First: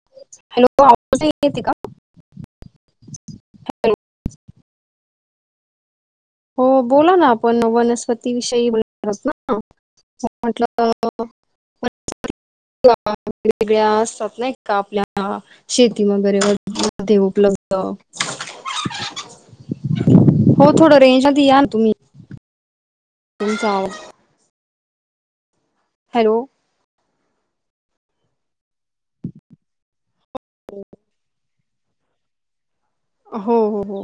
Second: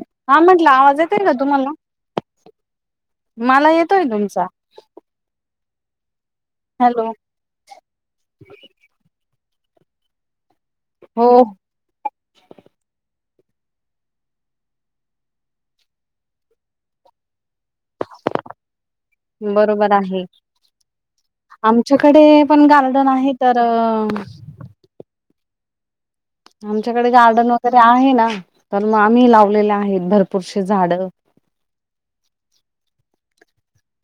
हां, म्हटलं आवाज येतोय का, तुम्हाला? माला हॅलो. येतोय, तुमचा. हो, हॅलो बोला ना, आपण वनस्पती विषयी, बोलणारत ना, म्हटलं. हो. [unintelligible] वेगळ्या असतात नाही का, आपल्या? शेती वगैरे [unintelligible] मध्ये उपलब्ध. बरोबर आहे. हो थोडं रेंज मध्ये, या ना तुम्ही. कडे, पण गार्डन आहे तर तुमचा आवाज हॅलो? आमच्याकडे गार्डन वगैरे आहे ना, तर मग आम्ही लावलेले आहेत, भरपूर शे झाडं. हो हो हो.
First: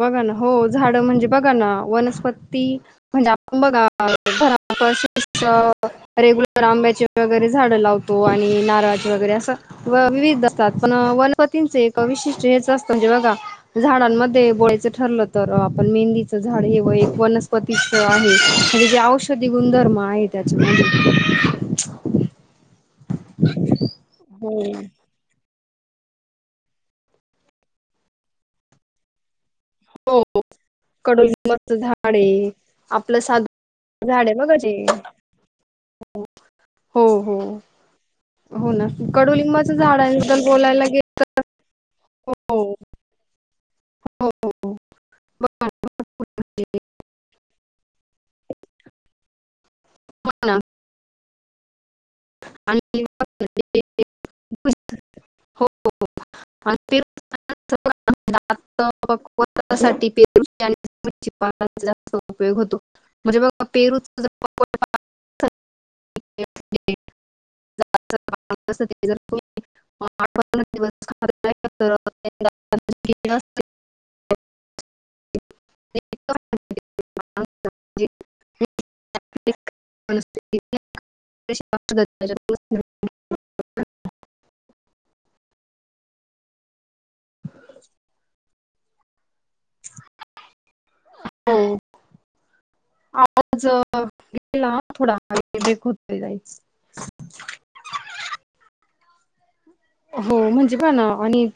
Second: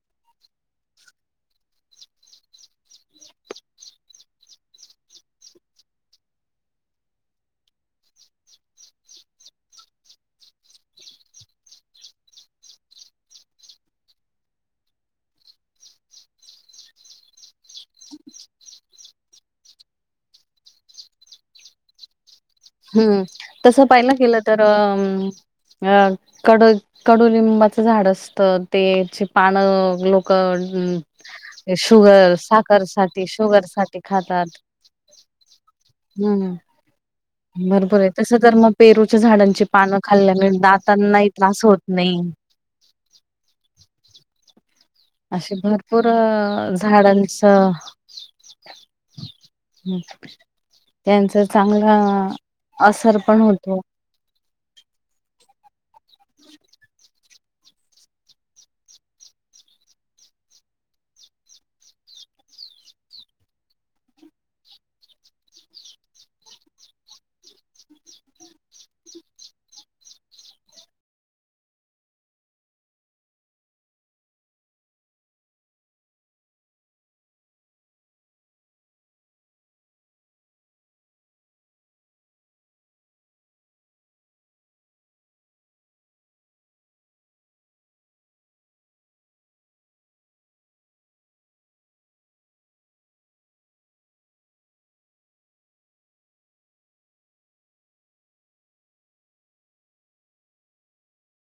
बघा ना, हो झाडं, म्हणजे बघा ना, वनस्पती म्हणजे आपण बघा, घाराच [unintelligible] रेग्युलर आंब्याचे वगैरे, झाडं लावतो आणि नारळाचे वगैरे, असं व-विविधता, पण वनपतींचे एक विशिष्ट हेच असतं, म्हणजे बघा झाडांमध्ये उबवायचं ठरलं, तर आपण मेहंदीचं झाड, हे एक वय-वनस्पती [unintelligible] आहे, म्हणजे जे औषधी गुणधर्म आहे, त्याच्या मध्ये हम्म, तसं पाहिला गेलं, हो. तर अ अ, कड-कडुलिंबाचं झाड असतं, ते चिप पानं, हो ग्लुको, कडुलिंबाचं शुगर, साखर साठी, शुगर साठी झाडे खातात बघाची हम्म. हो हो. बरोबर ये, तस तर हो मग ना पेरूच्या, झाडांची कडुलिंबाच्या पानं, झाडांबद्दल खाल्ल्याने बोलायला गेलं दातांनाही, तर त्रास होत नही. हो हो हो हो अशे, भरपूर झाडांचं ह्म, त्यांचं चांगला असर, पण होतो. हो ते [unintelligible] ना उपयोग होतो [unintelligible] म्हणजे बघा पेरू [unintelligible] [unintelligible] आठन् दिवस [unintelligible] [unintelligible] म [unintelligible] [unintelligible] आवाज थोडा व ब्रेक होत जायच. हो म्हणजे पहाणा आणि.